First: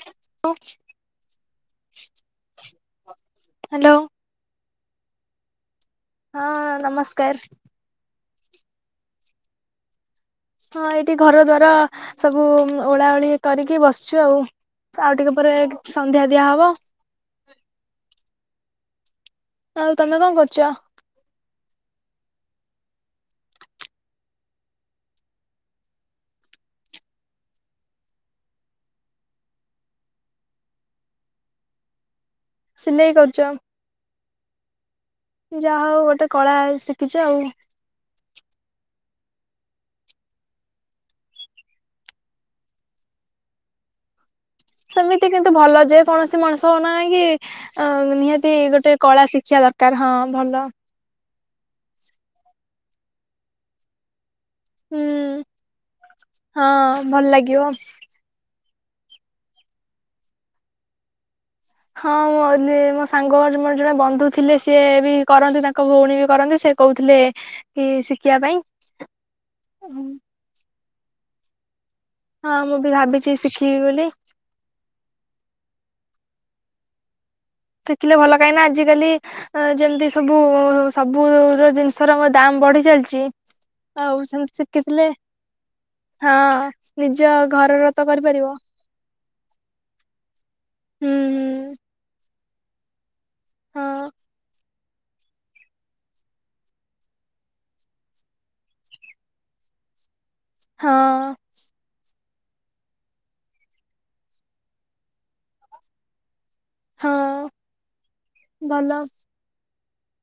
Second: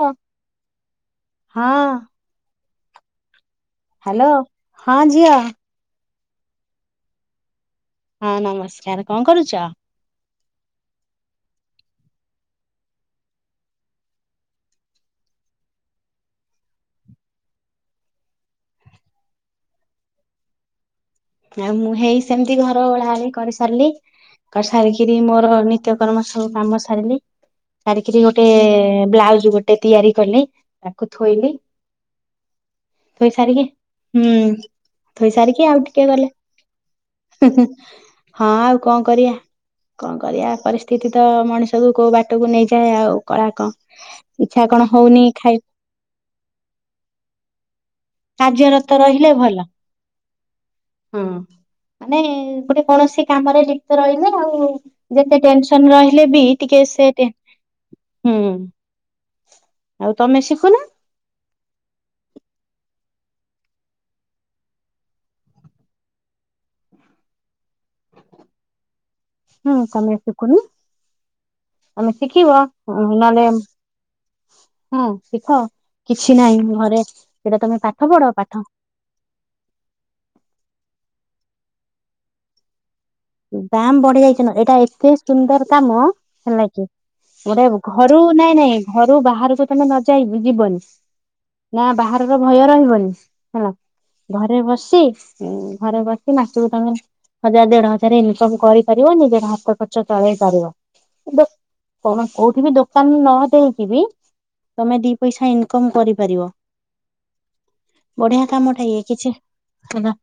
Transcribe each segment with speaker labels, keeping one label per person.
Speaker 1: ହଁ
Speaker 2: hello.
Speaker 1: Hello ହଁ ଝିଅ।
Speaker 2: ହଁ ନମସ୍କାର।
Speaker 1: ହଁ ନମସ୍କାର କଣ କରୁଛ?
Speaker 2: ହଁ ଏଠି ଘର ଦ୍ୱାର ସବୁ ଓଳା ଓଳି କରିକି ବସିଛୁ ଆଉ। ତ ଆଉ ଟିକେ ପରେ ସନ୍ଧ୍ୟା ଦିଆହବ। ଆଉ ତମେ କଣ କରୁଛ?
Speaker 1: ଆଉ ମୁଁ ହେଇ ସେମିତି ଘର ଓଳା ଓଳି କରିସାରିଲି। କରି ସାରିକିରି ମୋର ନିତ୍ୟକର୍ମ ସବୁ କାମ ସାରିଲି। ସାରିକିରି ଗୋଟେ ବ୍ଲାଉଜ ଗୋଟେ ତିଆରି କଲି ତାକୁ ଥୋଇଲି।
Speaker 2: ସିଲେଇ
Speaker 1: ଥୋଇ
Speaker 2: କରୁଛ
Speaker 1: ସାରିକି ହୁଁ ଥୋଇ ସାରିକି ଆଉ
Speaker 2: ଯାହା
Speaker 1: ଟି
Speaker 2: ହଉ
Speaker 1: କିଏ
Speaker 2: ଗୋଟେ
Speaker 1: ଗଲେ
Speaker 2: କଳା ଶିଖିଛ ଆଉ
Speaker 1: ହୁଁ ହୁଁ ହଁ ଆଉ କଣ କରିବା? କଣ କରିବା ପରିସ୍ଥିତି ତ ମଣିଷକୁୁ କୋଉ ବାଟକୁ ନେଇଯାଏ ଆଉ କଳା କଣ ଇଚ୍ଛା କଣ
Speaker 2: ସେମିତି
Speaker 1: ହଉନି
Speaker 2: କିନ୍ତୁ
Speaker 1: ଖାଇ
Speaker 2: ଭଲ ଯେ କୌଣସି ମଣିଷ ହଉନା ନା କାହିଁକି ଅ ନିହାତି
Speaker 1: କାର୍ଯ୍ୟରତ
Speaker 2: ଗୋଟେ କଳା ଶିଖିବା ଦରକାର ହଁ ଭଲ।
Speaker 1: ହୁଁ ମାନେ ଗୋଟେ କୌଣସି କାମରେ ଲିପ୍ତ ରହିଲେ ଆଉ
Speaker 2: ହୁଁ
Speaker 1: ଯେତେ ଟେନସନ ରହିଲେ ବି
Speaker 2: ହଁ
Speaker 1: ଟିକେ ସେ
Speaker 2: ଭଲ
Speaker 1: ଟେ
Speaker 2: ଲାଗିବ
Speaker 1: ହୁଁ ଆଉ ତମେ ଶିଖୁନ।
Speaker 2: ହଁ [unintelligible] ମୋ ସାଙ୍ଗ ମୋର ଜଣେ ବନ୍ଧୁ ଥିଲେ ସିଏ ବି କରନ୍ତି ତାଙ୍କ ଭଉଣୀ ବି କରନ୍ତି ସେ କଉଥିଲେ
Speaker 1: ହୁଁ
Speaker 2: ପାଇଁ
Speaker 1: କମାଇଁ ଶୁଖୁନି? ତମେ
Speaker 2: ହଁ
Speaker 1: ଶିଖିବ
Speaker 2: ମୁଁ ବି ଭାବିଛି
Speaker 1: ନହଲେ
Speaker 2: ଶିଖିବି ବୋଲି
Speaker 1: ହଁ ଶିଖ କିଛି ନାହିଁ ଘରେ ତମେ ପାଠ
Speaker 2: ସିଖିଲେ
Speaker 1: ପଢ
Speaker 2: ଭଲ କାହିଁକି
Speaker 1: ପାଠ
Speaker 2: ନା ଆଜିକାଲି ଯେମିତି ସବୁ ସବୁ ର ଜିନିଷର ଦାମ୍ ବଢ଼ି ଚାଲିଚି।
Speaker 1: ଦାମ ବଢି ଯାଇଛି ନୁଏ ଏଇଟା ଏତେ ସୁନ୍ଦର କାମ
Speaker 2: ହଁ
Speaker 1: ହେଲା କି
Speaker 2: ନିଜ
Speaker 1: ଏଟା
Speaker 2: ଘରର ତ
Speaker 1: ଘରୁ
Speaker 2: କରିପାରିବ
Speaker 1: ନାଇଁ ନାଇଁ ଘରୁ ବାହାରକୁ ତମେ ନ ଯାଇକି ଯିବନି
Speaker 2: ହୁଁ ହୁଁ
Speaker 1: ନା ବାହା [unintelligible] ଭୟ ରହିବନି ହେଲା
Speaker 2: ହଁ
Speaker 1: ଘରେ ବସି ଉଁ ଘରେ ବସି ମାସୁକୁ ତମେ ହଜାର ଦେଢ ହଜାର ଇନକମ କରିପାରିବ ନିଜର ହାତ ଖର୍ଚ ଚଳେଇ ପାରିବ
Speaker 2: ହଁ
Speaker 1: ଦେ କଣ କୋଉଠି ବି ଦୋକାନ ନ ଦେଇକି ବି ତମେ ଦି ପଇସା ଇନକମ୍ କରିପାରିବ
Speaker 2: ହଁ।
Speaker 1: ବଢିଆ କାମଟା
Speaker 2: ଭଲ
Speaker 1: ଇଏ କିଛି ହେନା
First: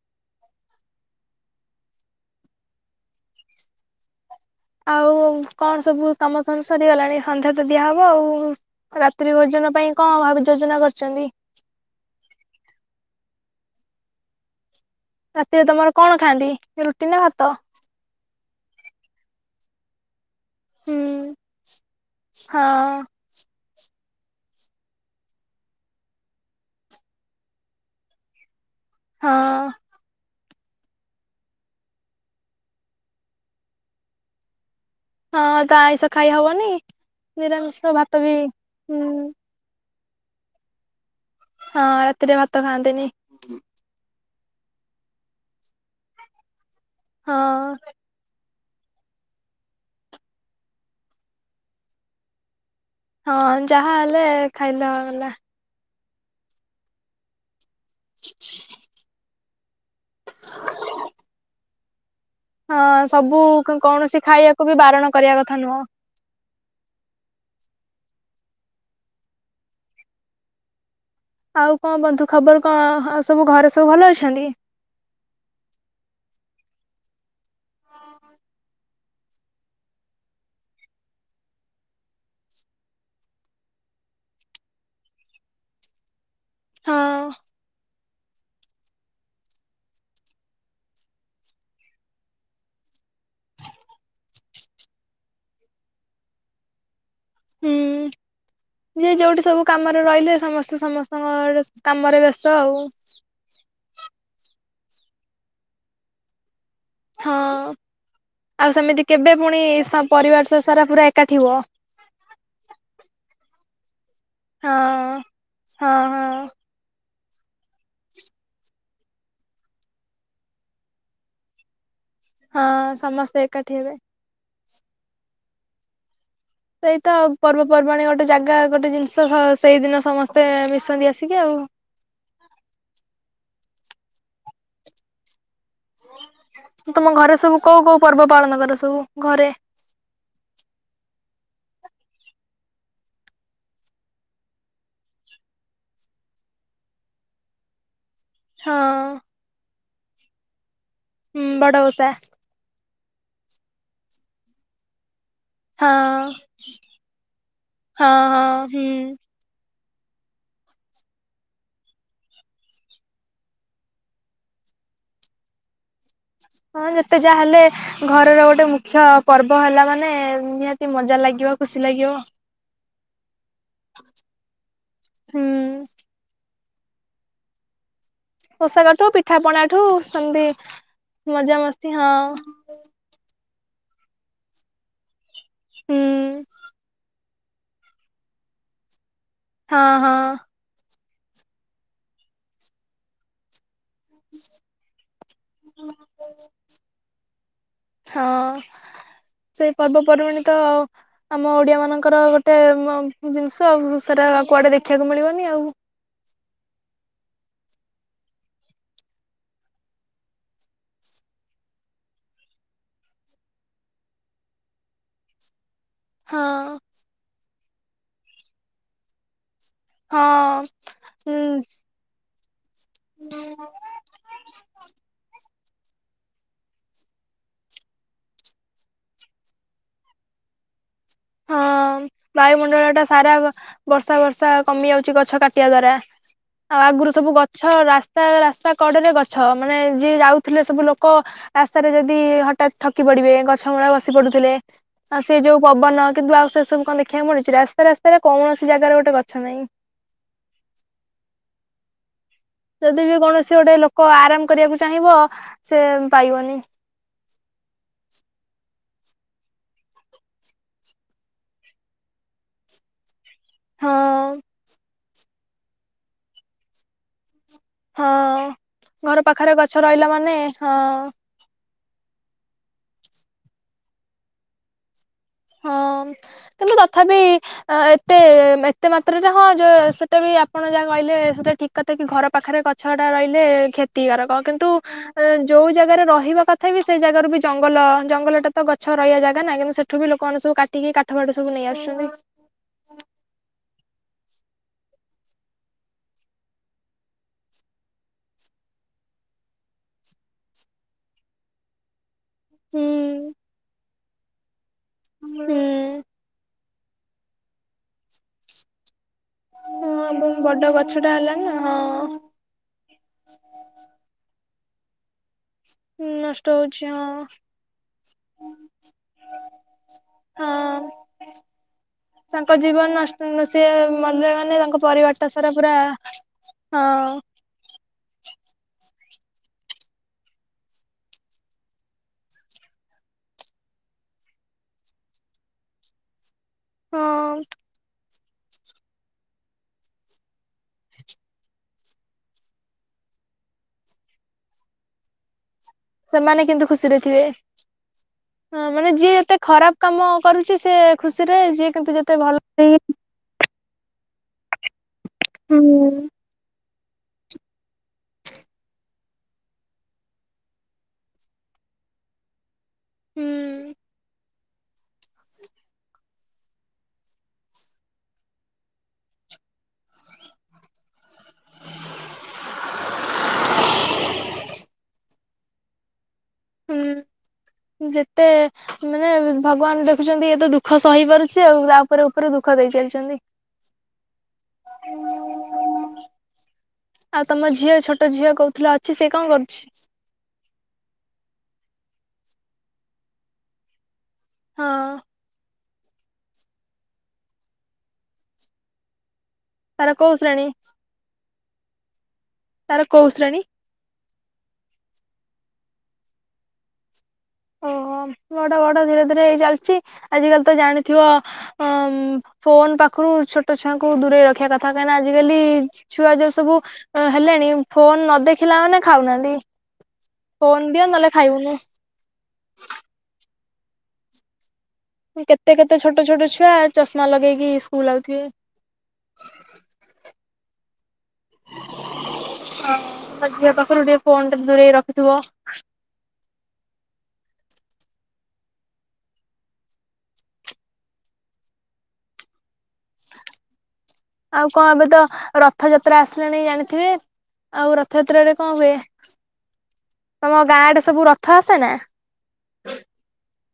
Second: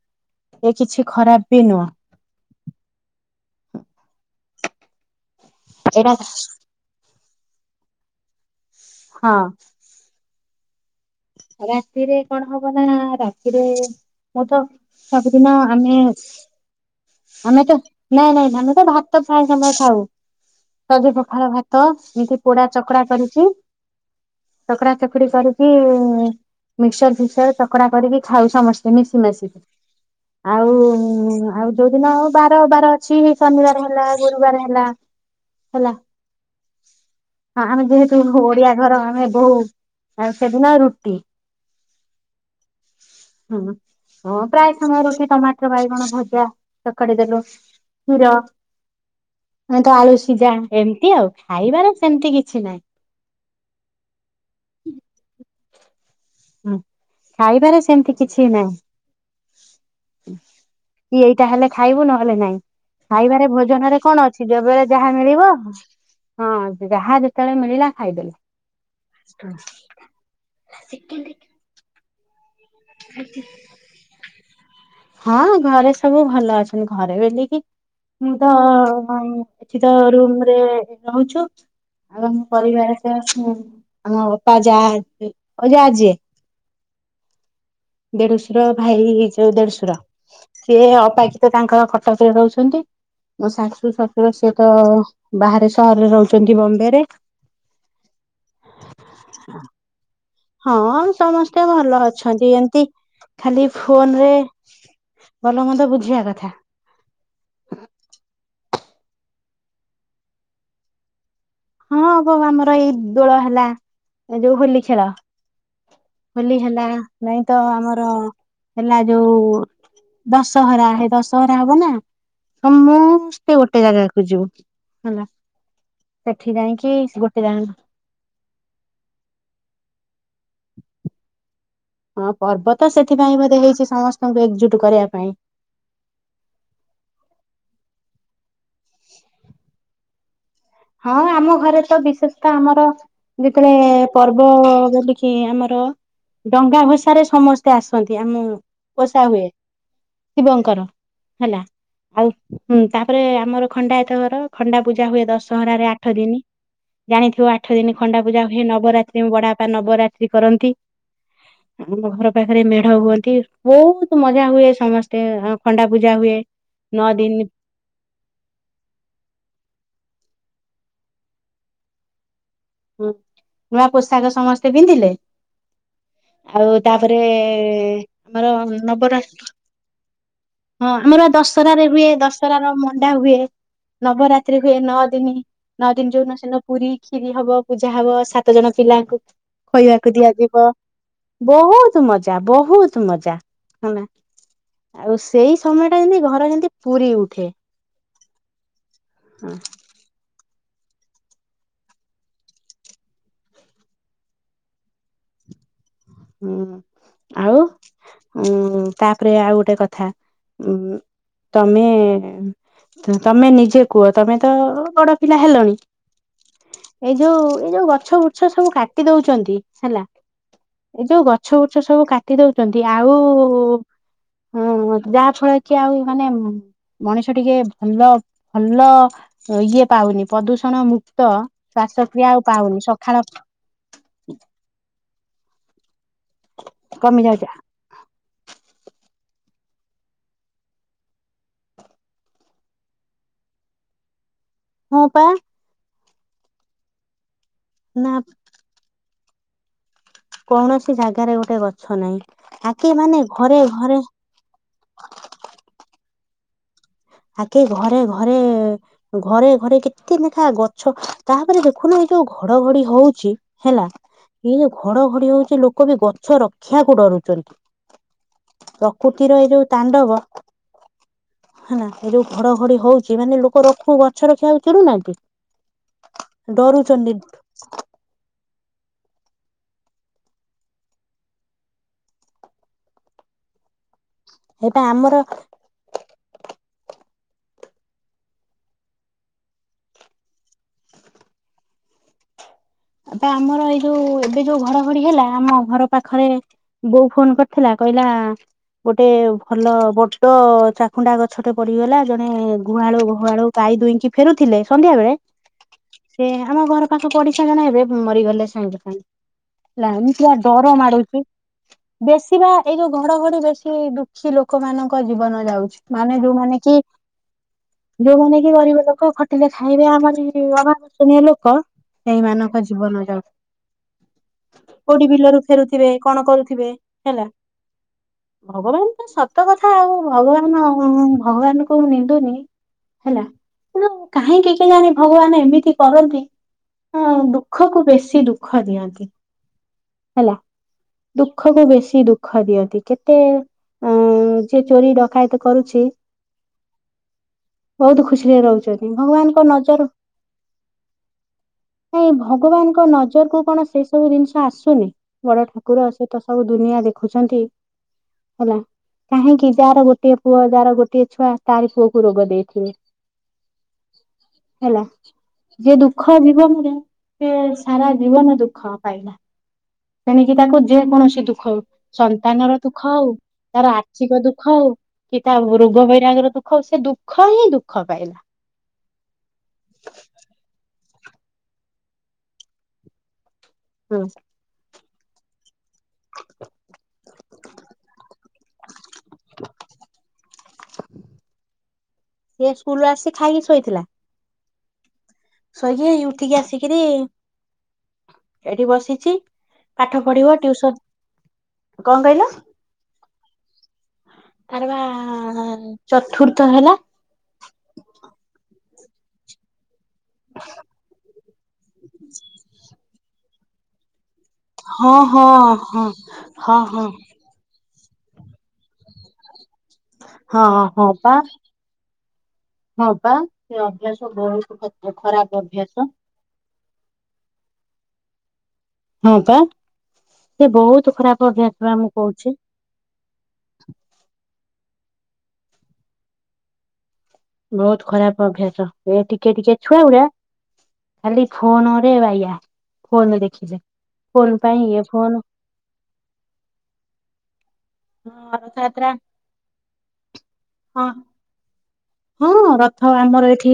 Speaker 1: ଏ କିଛି ଖରାପ ବି ନୁହଁ।
Speaker 2: ଆଉ କଣ ସବୁ
Speaker 1: ଏଇଟା
Speaker 2: କାମ ଫାମ ସରିଗଲାଣି ସନ୍ଧ୍ୟା ତ ଦିଆହବ ଆଉ। ରାତ୍ରି
Speaker 1: ହଁ
Speaker 2: ଭୋଜନ ପାଇଁ କଣ ଭାବି ଯୋଜନା କରିଚନ୍ତି?
Speaker 1: ରାତିରେ କଣ ହବ ନା ରାତିରେ ମୁଁ ତ ସବୁଦିନ
Speaker 2: ରାତିରେ ତମର
Speaker 1: ଆମେ
Speaker 2: କଣ ଖାଆନ୍ତି ରୁଟି ନା ଭାତ?
Speaker 1: ଆମେ ତ ନାଇଁ ନାଇଁ ଆମେ ତ ଭାତ ଖାଉ ଏ ସମୟ ଥାଉ। ସଜ
Speaker 2: ହୁଁ
Speaker 1: ପଖାଳ ଭାତ ଏମିତି ପୋଡା
Speaker 2: ହଁ
Speaker 1: ଚକଡା କରିକି। ଚକଡ଼ା ଚକୁଡି କରିକି। ମିକ୍ସର ଫିକ୍ସର ଚକଡା କରିକି ଖାଉ ସମସ୍ତେ ମିଶି
Speaker 2: ହଁ
Speaker 1: ମିଶିକି। ଆଉ ଆଉ ଯୋଉଦିନ ଆଉ ବାର ବାର ଅଛି ଶନିବାର ହେଲା ଗୁରୁବାର ହେଲା
Speaker 2: ହଁ ତ
Speaker 1: ହେଲା
Speaker 2: ଆଇଁଷ ଖାଇ ହବନି
Speaker 1: ଆମେ
Speaker 2: ନିରାମିଷ ଭାତ
Speaker 1: ଯେହେତୁ
Speaker 2: ବି
Speaker 1: ଓଡିଆ ଘର
Speaker 2: ହୁଁ
Speaker 1: ଆମେ ବହୁ। ଆଉ ସେଦିନ ରୁଟି।
Speaker 2: ହଁ ରାତିରେ ଭାତ ଖାଆନ୍ତିନି।
Speaker 1: ହୁଁ। ହଁ ପ୍ରାୟ ସମୟ ରୁଟି ଟମାଟର ବାଇଗଣ ଭଜା ଚକଡ଼ି
Speaker 2: ହଁ
Speaker 1: ଦେଲୁ କ୍ଷୀର। ମୁଁ ତ ଆଳୁ ସିଜା ଏମିତି ଆଉ ଖାଇବାରେ ସେମିତି କିଛି ନାଇଁ।
Speaker 2: ହଁ ଯାହା ହେଲେ ଖାଇଲ ଗଲା।
Speaker 1: ହୁଁ ଖାଇବାରେ ସେମିତି କିଛି ନାହିଁ। କି ଏଇଟା ହେଲେ ଖାଇବୁ ନହେଲେ ନାଇଁ।
Speaker 2: ହଁ ସବୁ
Speaker 1: ଖାଇବାରେ ଭୋଜନରେ
Speaker 2: କୌଣସି
Speaker 1: କଣ ଅଛି
Speaker 2: ଖାଇବାକୁ ବି
Speaker 1: ଯେବେ
Speaker 2: ବାରଣ
Speaker 1: ଯାହା
Speaker 2: କରିବା
Speaker 1: ମିଳିବ।
Speaker 2: କଥା ନୁହଁ।
Speaker 1: ହଁ ଯାହା ଯେତଳେ ମିଳିଲା ଖାଇଦେଲେ। କେତି
Speaker 2: ଆଉ କଣ ବନ୍ଧୁ ଖବର କଁ ଆଉ ସବୁ ଘରେ ସବୁ ଭଲ ଅଛନ୍ତି?
Speaker 1: ହଁ ଘରେ ସବୁ ଭଲ ଅଛନ୍ତି ଘରେ ବୋଲିକି ମୁଁ ତ ଏଠି ତ ରୁମରେ ରହୁଛୁ। [unintelligible] ପରିବାର [unintelligible] ଆମ ଆପା ଯା [unintelligible]
Speaker 2: ହଁ।
Speaker 1: ଦେଢଶୁର ଭାଇ ଏଇ ଜଉ ଦେଡଶୁର। ସେ ଅପାକ୍ଷିତ ତାଙ୍କର କଟକରେ ରହୁଛନ୍ତି। ମୋ ଶାଶୁ ଶଶୁର ସିଏ ତ ବାହାରେ ସହରରେ ରହୁଛନ୍ତି ବମ୍ବେ ରେ।
Speaker 2: ହୁଁ ଯିଏ ଯୋଉଠି ସବୁ କାମରେ ରହିଲେ
Speaker 1: ହଁ
Speaker 2: ସମସ୍ତେ ସମସ୍ତଙ୍କର
Speaker 1: ସମସ୍ତେ ଭଲ
Speaker 2: କାମରେ ବ୍ୟସ୍ତ
Speaker 1: ଅଛନ୍ତି।
Speaker 2: ଆଉ।
Speaker 1: ଏମତି ଖାଲି ଫୋନ ରେ ଭଲ ମନ୍ଦ ବୁଝିବା କଥା।
Speaker 2: ହଁ ଆଉ ସେମିତି କେବେ ପୁଣି ସହ ପରିବାର ସାରା ପୁରା ଏକାଠି ହୁଅ?
Speaker 1: ହଁ ବଉ ଆମର ଏଇ ଦୋଳ ହେଲା। ଏ ଯୋଉ
Speaker 2: ହଁ
Speaker 1: ହୋଲି ଖେଳ।
Speaker 2: ହଁ ହଁ
Speaker 1: ହୋଲି ହେଲା ନାଇଁ ତ ଆମର ହେଲା ଯୋଉ ଦଶହରା ହେଇ ଦଶହରା ହବ ନା
Speaker 2: ହଁ
Speaker 1: ମୁଁ
Speaker 2: ସମସ୍ତେ
Speaker 1: ସେ
Speaker 2: ଏକାଠି
Speaker 1: ଗୋଟେ
Speaker 2: ହେବେ।
Speaker 1: ଜାଗାକୁ ଯିବୁ ହେଲା। ସେଠି ଯାଇଁ
Speaker 2: ସେଇ ତ ଆଉ ପର୍ବପର୍ବାଣି ଗୋଟେ ଜାଗା, ଗୋଟେ ଜିନିଷ ସେଇଦିନ ସମସ୍ତେ ମିଶନ୍ତି ଆସିକି ଆଉ।
Speaker 1: ହଁ ପର୍ବ ତ ସେଥିପାଇଁ ବୋଧେ ହେଇଛି ସମସ୍ତଙ୍କୁ ଏକଜୁଟ କରିବା ପାଇଁ।
Speaker 2: ତମ ଘରେ ସବୁ କୋଉ କୋଉ ପର୍ବ ପାଳନ କର ସବୁ ଘରେ?
Speaker 1: ହଁ ଆମ ଘରେ ତ ବିଶେଷ ତ ଆମର ଯେତେବେଳେ ପର୍ବ ବୋଲିକି ଆମର, ଡଙ୍ଗା ଭଷାରେ ସମସ୍ତ ସେ ଆସନ୍ତି, ଆମ
Speaker 2: ହଁ।
Speaker 1: ପଷା ହୁଏ ଶିବଙ୍କର
Speaker 2: ହୁଁ
Speaker 1: ହେଲା,
Speaker 2: ବଡ ଓଷା
Speaker 1: ଆଉ ହୁଁ ତାପରେ ଆମର ଖଣ୍ଡାୟତ ଘର। ଖଣ୍ଡା ପୂଜା ହୁଏ ଦଶ ଦଶହରାରେ ଆଠ
Speaker 2: ହଁ
Speaker 1: ଦିନ, ଜାଣିଥିବ ଆଠ ଦିନ
Speaker 2: ହଁ
Speaker 1: ଖଣ୍ଡା ପୂଜା ହୁଏ।
Speaker 2: ହଁ ହୁଁ
Speaker 1: ନବରାତ୍ରି ବଡ ବାପା ନବରାତି ସେ କରନ୍ତି। ଆମ ଘର ପାଖରେ ମେଢ ହୁଅନ୍ତି। ବହୁତ ମଜା ହୁଏ। ସମସ୍ତେ ଖଣ୍ଡା ପୂଜା ହୁଏ।
Speaker 2: ହଁ
Speaker 1: ନଅ
Speaker 2: ଯେତେ ଯାହା
Speaker 1: ଦିନ
Speaker 2: ହେଲେ ଘରର ଗୋଟେ ମୁଖ୍ୟ ପର୍ବ ହେଲା ମାନେ, ନିହାତି ମଜା ଲାଗିବ। ଖୁସି ଲାଗିବ।
Speaker 1: ହୁଁ ନୂଆ ପୋଷାକ ସମସ୍ତେ ପିନ୍ଧିଲେ?
Speaker 2: ହୁଁ
Speaker 1: ଆଉ ତାପରେ ଆମର ନବରା
Speaker 2: ଠୁ ସନ୍ଦୀପ
Speaker 1: ହଁ ଆମର ଦଶହରାରେ ହୁଏ ଦଶହରାରେ ମଣ୍ଡା ହୁଏ। ନବରାତ୍ରି ହୁଏ ନଅ ଦିନି ନଅ
Speaker 2: ହୁଁ
Speaker 1: ଦିନ, ଯୋଉ ଦିନ ସିନ ପୁରୀ, କ୍ଷୀରି ହବ, ପୂଜା ହବ ସାତ ଜଣ ପିଲା ଆସି
Speaker 2: ହଁ ହଁ
Speaker 1: ଖୋଇବାକୁ ଦିଆଯିବ। ବହୁତ ମଜା, ବହୁତ ମଜା ହେଲା ଆଉ ସେ ସମୟ ଟା ଯେମତି ଘର ଯେମତି ପୁରୀ ଉଠେ। ହଁ।
Speaker 2: ପର୍ବପର୍ବାଣି ତ ଆମ ଓଡିଆ ମାନଙ୍କର ଗୋଟେ ଜିନିଷ, ଆଉ ସେଟା କୁଆଡେ ଦେଖିବାକୁ ମିଳିବନି ଆଉ।
Speaker 1: ହୁଁ ଆଉ। ହୁଁ ତାପରେ ଆଉ ଗୋଟେ କଥା ଉଁ ତମେ ତମେ ନିଜେ କୁହ? ତମେ ତ ବଡ ପିଲା ହେଲଣି-
Speaker 2: ହଁ
Speaker 1: ଏ ଯୋଉ ଏଇ ଯୋଉ ଗଛ ବୁଛ ସବୁ କାଟି ଦଉଛନ୍ତି, ହେଲା
Speaker 2: ହଁ।
Speaker 1: ଏଇ ଯୋଉ ଗଛ
Speaker 2: ହୁଁ।
Speaker 1: ବୁଛ ସବୁ କାଟି ଦଉଛନ୍ତି ଆଉ ହଁ ଯାହା ଫଳରେ କି ଆଉ ମାନେ ମଣିଷ ଟିକେ ଭଲ ଭଲ ଇଏ ପାଉନି ପ୍ରଦୂଷଣ ମୁକ୍
Speaker 2: ହଁ ବାୟୁମଣ୍ଡଳ ଟା ସାରା ବର୍ଷା ଭର୍ଷା କମି ଯାଉଛି ଗଛ କାଟିବା ଦ୍ଵାରା। ଆଉ ଆଗରୁ
Speaker 1: କମି
Speaker 2: ସବୁ
Speaker 1: ଯାଉଛି
Speaker 2: ଗଛ ରା ତା ରାସ୍ତା କଡରେ ଗଛ, ମାନେ ଯିଏ ଯାଉଥିଲେ ସବୁ ଲୋକ ରାସ୍ତାରେ ଯଦି ହଠାତ୍ ଥକି ପଡିବେ, ଗଛ ମୂଳେ ବସି ପଡୁଥିଲେ
Speaker 1: ହଁ
Speaker 2: ଆଉ
Speaker 1: ପା
Speaker 2: ସେ ଯୋଉ ପବନ କିନ୍ତୁ ଆଉ ସେ ସବୁ କଣ ଦେଖିବାକୁ ମିଳୁଛି ରାସ୍ ସେ
Speaker 1: ନା
Speaker 2: ରାସ୍ତାରେ କୌଣସି ଜାଗାର ଗୋଟେ ଗଛ ନାହିଁ।
Speaker 1: କୌଣସି ଜାଗାରେ ଗୋଟେ ଗଛ ନାହିଁ। ଆଗେ
Speaker 2: ସେଠି ଯୋଉ
Speaker 1: ମାନେ
Speaker 2: ବି କୌଣସି
Speaker 1: ଘରେ
Speaker 2: ଗୋଟେ
Speaker 1: ଘରେ
Speaker 2: ଲୋକ ଆରାମ କରିବାକୁ ଚାହିଁବ ସେ ପାଇବନି।
Speaker 1: ଆଗେ ଘରେ ଘରେ ଘରେ ଘରେ କେତେ ଲେଖା ଗଛ। ତାପରେ ଦେଖୁନ ଏଇ ଯୋଉ ଘଡଘଡି ହଉଛି ହେଲା।
Speaker 2: ହଁ
Speaker 1: ଏଇ ଯୋଉ ଘଡଘଡି ହଉଛି ଲୋକ ବି ଗଛ ରକ୍ଷାକୁ ଡରୁଛନ୍ତି।
Speaker 2: ହଁ। ଘର
Speaker 1: ପ୍ରକୃତିର ଏଇ
Speaker 2: ପାଖରେ
Speaker 1: ଯୋଉ
Speaker 2: ଗଛ
Speaker 1: ତାଣ୍ଡବ
Speaker 2: ରହିଲା ମାନେ ହଁ।
Speaker 1: ହେଲା ଏ ଯୋଉ ଘଡଘଡି ହଉଛି, ମାନେ ଲୋକ ରଖୁ ଗଛ ରଖିବାକୁ ଖ୍ୟାଲ କରୁନାହାନ୍ତି।
Speaker 2: ହଁ, କିନ୍ତୁ ତଥାପି ଅଁ ଏତେ ଏତେ ଏତେ ମାତ୍ରାରେ ହଁ ଯୋଉ ସେଟା ବି ଆପଣ ଯାହା କହିଲେ ସେଟା ଠିକ କଥା କି ଘର ପାଖରେ କଥା ଗଛ ଟା ରହିଲେ କ୍ଷତିକାରକ। କିନ୍ତୁ
Speaker 1: ଏବେ ଆମର
Speaker 2: ଯୋଉ ଜାଗାରେ ରହିବା କଥା ତଥାପି ସେଇ ଜାଗାରୁ ବି ଜଙ୍ଗଲ। ଜଙ୍ଗଲଟା ତ ଗଛ ରହିବା ଜାଗା ନା କିନ୍ତୁ, ସେଠୁ ବି ଲୋକ କଣ ସବୁ କାଟିକି କାଠ ଫଠ ସବୁ ନେଇ ଆସୁଛନ୍ତି।
Speaker 1: ବା ଆମର ଏଇ ଯୋଉ ଏବେ ଯୋଉ ଘଡଘଡି ହେଲା, ଆମ ଘର ପାଖରେ, ବୋଉ ଫୋନ କରିଥିଲା କହିଲା। ଗୋଟେ ଭଲ ବଡ ଚାଖୁଣ୍ଡା ଗଛ ଛୋଟ ପଡିଗଲା, ଜଣେ ଗୁହାଳୁ
Speaker 2: ହୁଁ
Speaker 1: ଗୁହାଳୁ ଗାଇଈ ଦୁଇଁକି ଫେରୁଥିଲେ ସନ୍ଧ୍ୟା ବେଳେ,
Speaker 2: ହୁଁ
Speaker 1: ସେ ଆମ ଘର ପାଖ ପଡିଛି [unintelligible] ଏବେ ମରିଗଲେ ସାଙ୍ଗ ସା ହେଲା
Speaker 2: ହଁ
Speaker 1: ଏମିତିଆ
Speaker 2: ବଡ
Speaker 1: ଡର
Speaker 2: ଗଛଟା
Speaker 1: ମାଡୁଛି।
Speaker 2: ହେଲାଣି ନା ହଁ।
Speaker 1: ବେଶ ଥିବା ଏଇ ଯୋଉ ଘଡଘଡି ବେଶୀ ଦୁଃଖୀ ଲୋକମାନାନଙ୍କ ଜୀବନ ଯାଉଛି। ମାନେ
Speaker 2: ନଷ୍ଟ
Speaker 1: ଯୋଉମାନେ କି
Speaker 2: ହଉଛି ହଁ
Speaker 1: ଯୋଉମାନେ କି ଗରିବ ଲୋକ, ଖଟିଲେ ଖାଇବେ ଆମରି ଅଣା
Speaker 2: ହଁ
Speaker 1: ବର୍ଷୀୟା ଲୋକ। ସେଇ
Speaker 2: ତାଙ୍କ
Speaker 1: ମାନଙ୍କ ଜୀବନ
Speaker 2: ନଷ୍ଟ ସେ ମଲେ ମାନେ
Speaker 1: ଯାଉଛି।
Speaker 2: ତାଙ୍କ
Speaker 1: କୋଉଠ
Speaker 2: ପରିବାରଟା
Speaker 1: ବିଲରୁ
Speaker 2: ସାରା ପୁରା
Speaker 1: ଫେରୁଥିବେ କଣ କରୁଥିବେ
Speaker 2: ହଁ
Speaker 1: ହେଲା। ଭଗବାନ ତ ସତ କଥା ଆଉ ଭଗବାନ ଭଗବାନ ଙ୍କୁ ମୁଁ ନିନ୍ଦୁନି। ହେଲା କିନ୍ତୁ କାହିଁକି କେଜାଣି ଭଗବାନ ଏମିତି କରନ୍ତି। ହୁଁ
Speaker 2: ହଁ
Speaker 1: ଦୁଃଖ କୁ ବେଶୀ ଦୁଃଖ ଦିଅନ୍ତି ହେଲା। ଦୁଃଖ କୁ ବେଶୀ ଦୁଃଖ ଦିଅନ୍ତି। କେତେ ଉଁ ଯିଏ ଚୋରି ଡକାୟତ କରୁଛି।
Speaker 2: ସେମାନେ କିନ୍ତୁ ଖୁସିରେ ଥିବେ।
Speaker 1: ବହୁତ ଖୁସିରେ ରହୁଛନ୍ତି
Speaker 2: ମାନେ ଯିଏ ଯେତେ
Speaker 1: ଭଗବାନଙ୍କ
Speaker 2: ଖରାପ
Speaker 1: ନଜର
Speaker 2: କାମ କରୁଛି ସେ ଖୁସିରେ ଯିଏ କିନ୍ତୁ
Speaker 1: ନାଇଁ
Speaker 2: ଯେତେ ଭଲ
Speaker 1: ଭଗବାନଙ୍କ ନଜର କୁ କଣ ସେ ସବୁ ଜିନିଷ ଆସୁନି, ବଡ
Speaker 2: ହୁଁ
Speaker 1: ଠାକୁର ସେ ତ ସବୁ ଦୁନିଆ ଦେଖୁଛନ୍ତି। ହେଲା କାହିଁକି ଯାହାର ଗୋଟିଏ ପୁଅ, ଯା ର ଗୋଟିଏ ଛୁଆ ତାରି ପୁଅକୁ ରୋଗ ଦେଇଥିବେ।
Speaker 2: ହୁଁ [inaudible]
Speaker 1: ହେଲା ଯଏଁ ଦୁଃଖ! ଜୀବନରେ ସେ ସାରା ଜୀବନ ଦୁଃଖ ପାଇଲା। ମନେକି ତାକୁ ଯେକୌଣସି ଦୁଃଖ ହଉ, ସନ୍ତାନର ଦୁଃଖ ହଉ, ତାର ଆର୍ଥିକ ଦୁଃଖ ହଉ, କି ତା ରୋଗ ବୈରାଗର ଦୁଃଖ ହଉ ସେ ଦୁଃଖ ହିଁ ଦୁଃଖ
Speaker 2: ହୁଁ।
Speaker 1: ପାଇଲା
Speaker 2: ଯେତେ ମାନେ ଭଗବାନ ଦେଖୁଛନ୍ତି ଇଏ ତ ଦୁଃଖ ସହି ପାରୁଛି, ଆଉ ତା ଉପରେ ଉପରେ ଦୁଃଖ ଦେଇ ଚାଲିଛନ୍ତି।
Speaker 1: ହୁଁ।
Speaker 2: ହ [inaudible] ଆଉ ତମ ଝିଅ ଛୋଟ ଝିଅ କହୁଥିଲଅଛି। ସେ କଣ କରୁଛି?
Speaker 1: ସେଏ ସ୍କୁଲୁ ଆସି ଖାଇକି ଶୋଇଥିଲା।
Speaker 2: ହଁ।
Speaker 1: ଶୋଇକି, ଉଠିକି ଆସିକିରି ଏଠି ବସିଛି।
Speaker 2: ତାର
Speaker 1: ପାଠ
Speaker 2: କୋଉ
Speaker 1: ପଢିବ,
Speaker 2: ଶ୍ରେଣୀ
Speaker 1: ଟୁସନ କଣ କହିଲ?
Speaker 2: ତାର କୌଶ୍ରଣୀ?
Speaker 1: ଆର ବା ଚତୁର୍ଥ ହେଲା।
Speaker 2: ଓ ବଡ ବଡ ଧୀରେ ଧୀରେଇ ଚାଲିଛି ଆଜିକାଲି ତ ଜାଣିଥିବ ଅ ଫୋନ୍ ପାଖରୁ ଛୋଟ ଛୁଆଙ୍କୁ ଦୂରେଇ ରଖ ରଖିବାକଥା
Speaker 1: ହଁ
Speaker 2: କାହିଁକିନା
Speaker 1: ହଁ
Speaker 2: ଆଜଜିିକାଲି
Speaker 1: ହଁ
Speaker 2: ଛୁଆ ଯୋଉ
Speaker 1: ହଁ
Speaker 2: ସବୁ
Speaker 1: ହଁ
Speaker 2: ହେଲେଣି ଫୋନ ନ ଦେଖିଲା ମାନେ ଖାଉନାହାନ୍ତି।
Speaker 1: ହଁ
Speaker 2: ଫୋନ ଦିଅ
Speaker 1: ହଁ
Speaker 2: ନହେଲେ
Speaker 1: ବା
Speaker 2: ଖାଇବୁନୁ
Speaker 1: ହଁ ବା ସେ ଅଭ୍ୟାସ ବହୁ
Speaker 2: କେତେ କେତେ ଛୋଟ ଛୋଟ ଛୁଆ ଚଷମା ଲଗେଇକି ସ୍କୁଲ ଆଉଥିବେ।
Speaker 1: ହଁ ବା, ସେ ବହୁତ ଖରାପ ଅଭା ଥିବା ମୁଁ କହୁଛି।
Speaker 2: ହଁ ମୋ ଝିଅ ପାଖରୁ ଟିକେ ଫୋନ୍ ଟା ଦୂରେଇ ରଖିଥିବ।
Speaker 1: ବହୁତ ଖରାପ ଅଭ୍ୟାସ ଏ ଟିକେ ଟିକେ ଛୁଆ ଗୁରା। ଖାଲି ଫୋନରେ ବାଇଆ ଫୋନ ଦେଖିଲେ ଫୋନ
Speaker 2: ଆଉ
Speaker 1: ପାଇଁ
Speaker 2: କଣ
Speaker 1: ଇଏ
Speaker 2: ଏବେ ତ
Speaker 1: ଫୋନ
Speaker 2: ରଥଯାତ୍ରା ଆସିଲାଣି ଜାଣିଥିବେ? ଆଉ ରଥଯାତ୍ରାରେ
Speaker 1: ହଁ
Speaker 2: କଣ ହୁଏ
Speaker 1: ରଥଯାତ୍ରା
Speaker 2: ତମ ଗାଁ ଆଡେ
Speaker 1: ହଁ
Speaker 2: ସବୁ ରଥ ଆସେ ନା?
Speaker 1: ହଁ ରଥ ଆମର ଏଠି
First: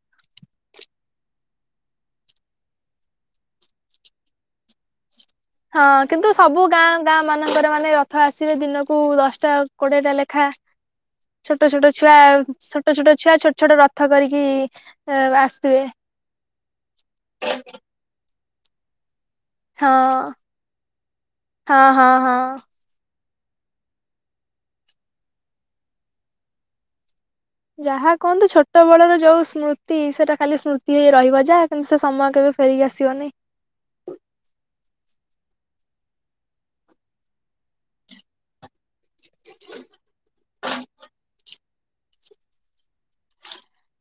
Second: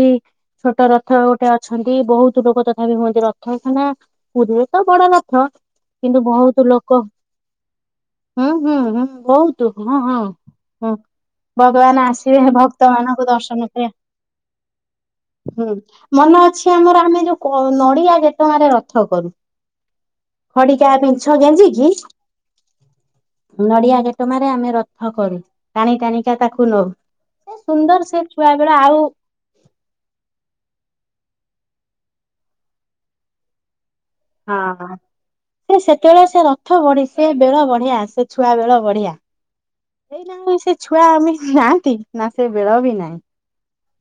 Speaker 1: ଛୋଟ ରଥ ଗୋଟେ ଅଛନ୍ତି ବହୁତ ଲୋକ ତଥାପି ହୁଅନ୍ତି ରଥ ପୁରୀରେ ତ ବଡ ରଥ।
Speaker 2: ହଁ କିନ୍ତୁ
Speaker 1: ବହୁତ
Speaker 2: ସବୁ ଗାଁ
Speaker 1: ଲୋକ
Speaker 2: ଗାଁ ମାନଙ୍କରେ ମାନେ ରଥ
Speaker 1: ହୁଁ
Speaker 2: ଆସିବେ
Speaker 1: ହୁଁ
Speaker 2: ଦିନକୁ ଦଶଟା
Speaker 1: ବହୁତ ହଁ
Speaker 2: କୋଡିଏ ଟା
Speaker 1: ହଁ।
Speaker 2: ଲେଖା।
Speaker 1: ହୁଁ
Speaker 2: ଛୋଟ ଛୋଟ
Speaker 1: ଭଗବାନ
Speaker 2: ଛୁଆ
Speaker 1: ଆସିବେ
Speaker 2: ଛୋଟ
Speaker 1: ଭକ୍ତ
Speaker 2: ଛୋଟ
Speaker 1: ମାନ
Speaker 2: ଛୁଆ ଛୋଟ
Speaker 1: ଦର୍ଶନ
Speaker 2: ଛୋଟ
Speaker 1: ହୁଏ
Speaker 2: ରଥ କରିକି ଏ
Speaker 1: ହୁଁ
Speaker 2: ଆସିଥିବେ
Speaker 1: ମନେ ଅଛି ଆମର ଆମେ ଯୋଉ କୋ ନଡ଼ିଆ ତମ ଗାଁ ରେ ରଥ କରୁ।
Speaker 2: ହଁ
Speaker 1: ଖଡିକା ପିଞ୍ଚ ଗେଞ୍ଜି କି
Speaker 2: ହଁ ହଁ ହଁ
Speaker 1: ନଡିଆ ଗେଟମାରେ ଆମେ ରଥ କରୁ ଟାଣି ଟାଣିକା ତାକୁ ନଉ ସେ ସୁନ୍ଦର ସେ
Speaker 2: କୁହନ୍ତି
Speaker 1: ଛୁଆ ବେଳ
Speaker 2: ଛୋଟ
Speaker 1: ଆଉ
Speaker 2: ବଳର ଯୋଉ ସ୍ମୃତି ସେଟା ଖାଲି ସ୍ମୃତି ହେଇ ରହିବ ଯାହା କିନ୍ତୁ ସେ ସମୟ କେବେ ଫେରି ଆସିବନି।
Speaker 1: ହଁ। ସେ ସେତେବେଳେ ସେ ରଥ ବଢି ସେ ବେଳ ବଢିଆ ସେ ଛୁଆ ବେଳ ବଢିଆ। ଆଇନା ଆଉ ସେ ଛୁଆ ଆମେ ନାହାନ୍ତି ନା ସେ ବେଳ ବି ନାହିଁ।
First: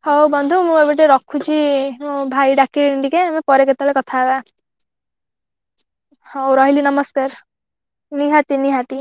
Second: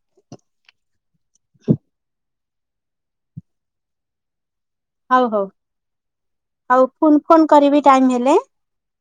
Speaker 2: ହଉ ବନ୍ଧୁ ମୁଁ ଏବେ ଟିକେ ରଖୁଛିଁ ମୋ ଭାଇ ଡାକିଲେଣି ଟିକେ ଆମେ ପରେ କେତେବେଳେ କଥା ହେବା।
Speaker 1: ହଉ ହଉ
Speaker 2: ହଉ ରହିଲି
Speaker 1: ଆଉ ଫୁନ୍
Speaker 2: ନମସ୍କାର
Speaker 1: ଫୋନ କରିବି ଟାଇମ ହେଲେ।
Speaker 2: ନିହାତି ନିହାତି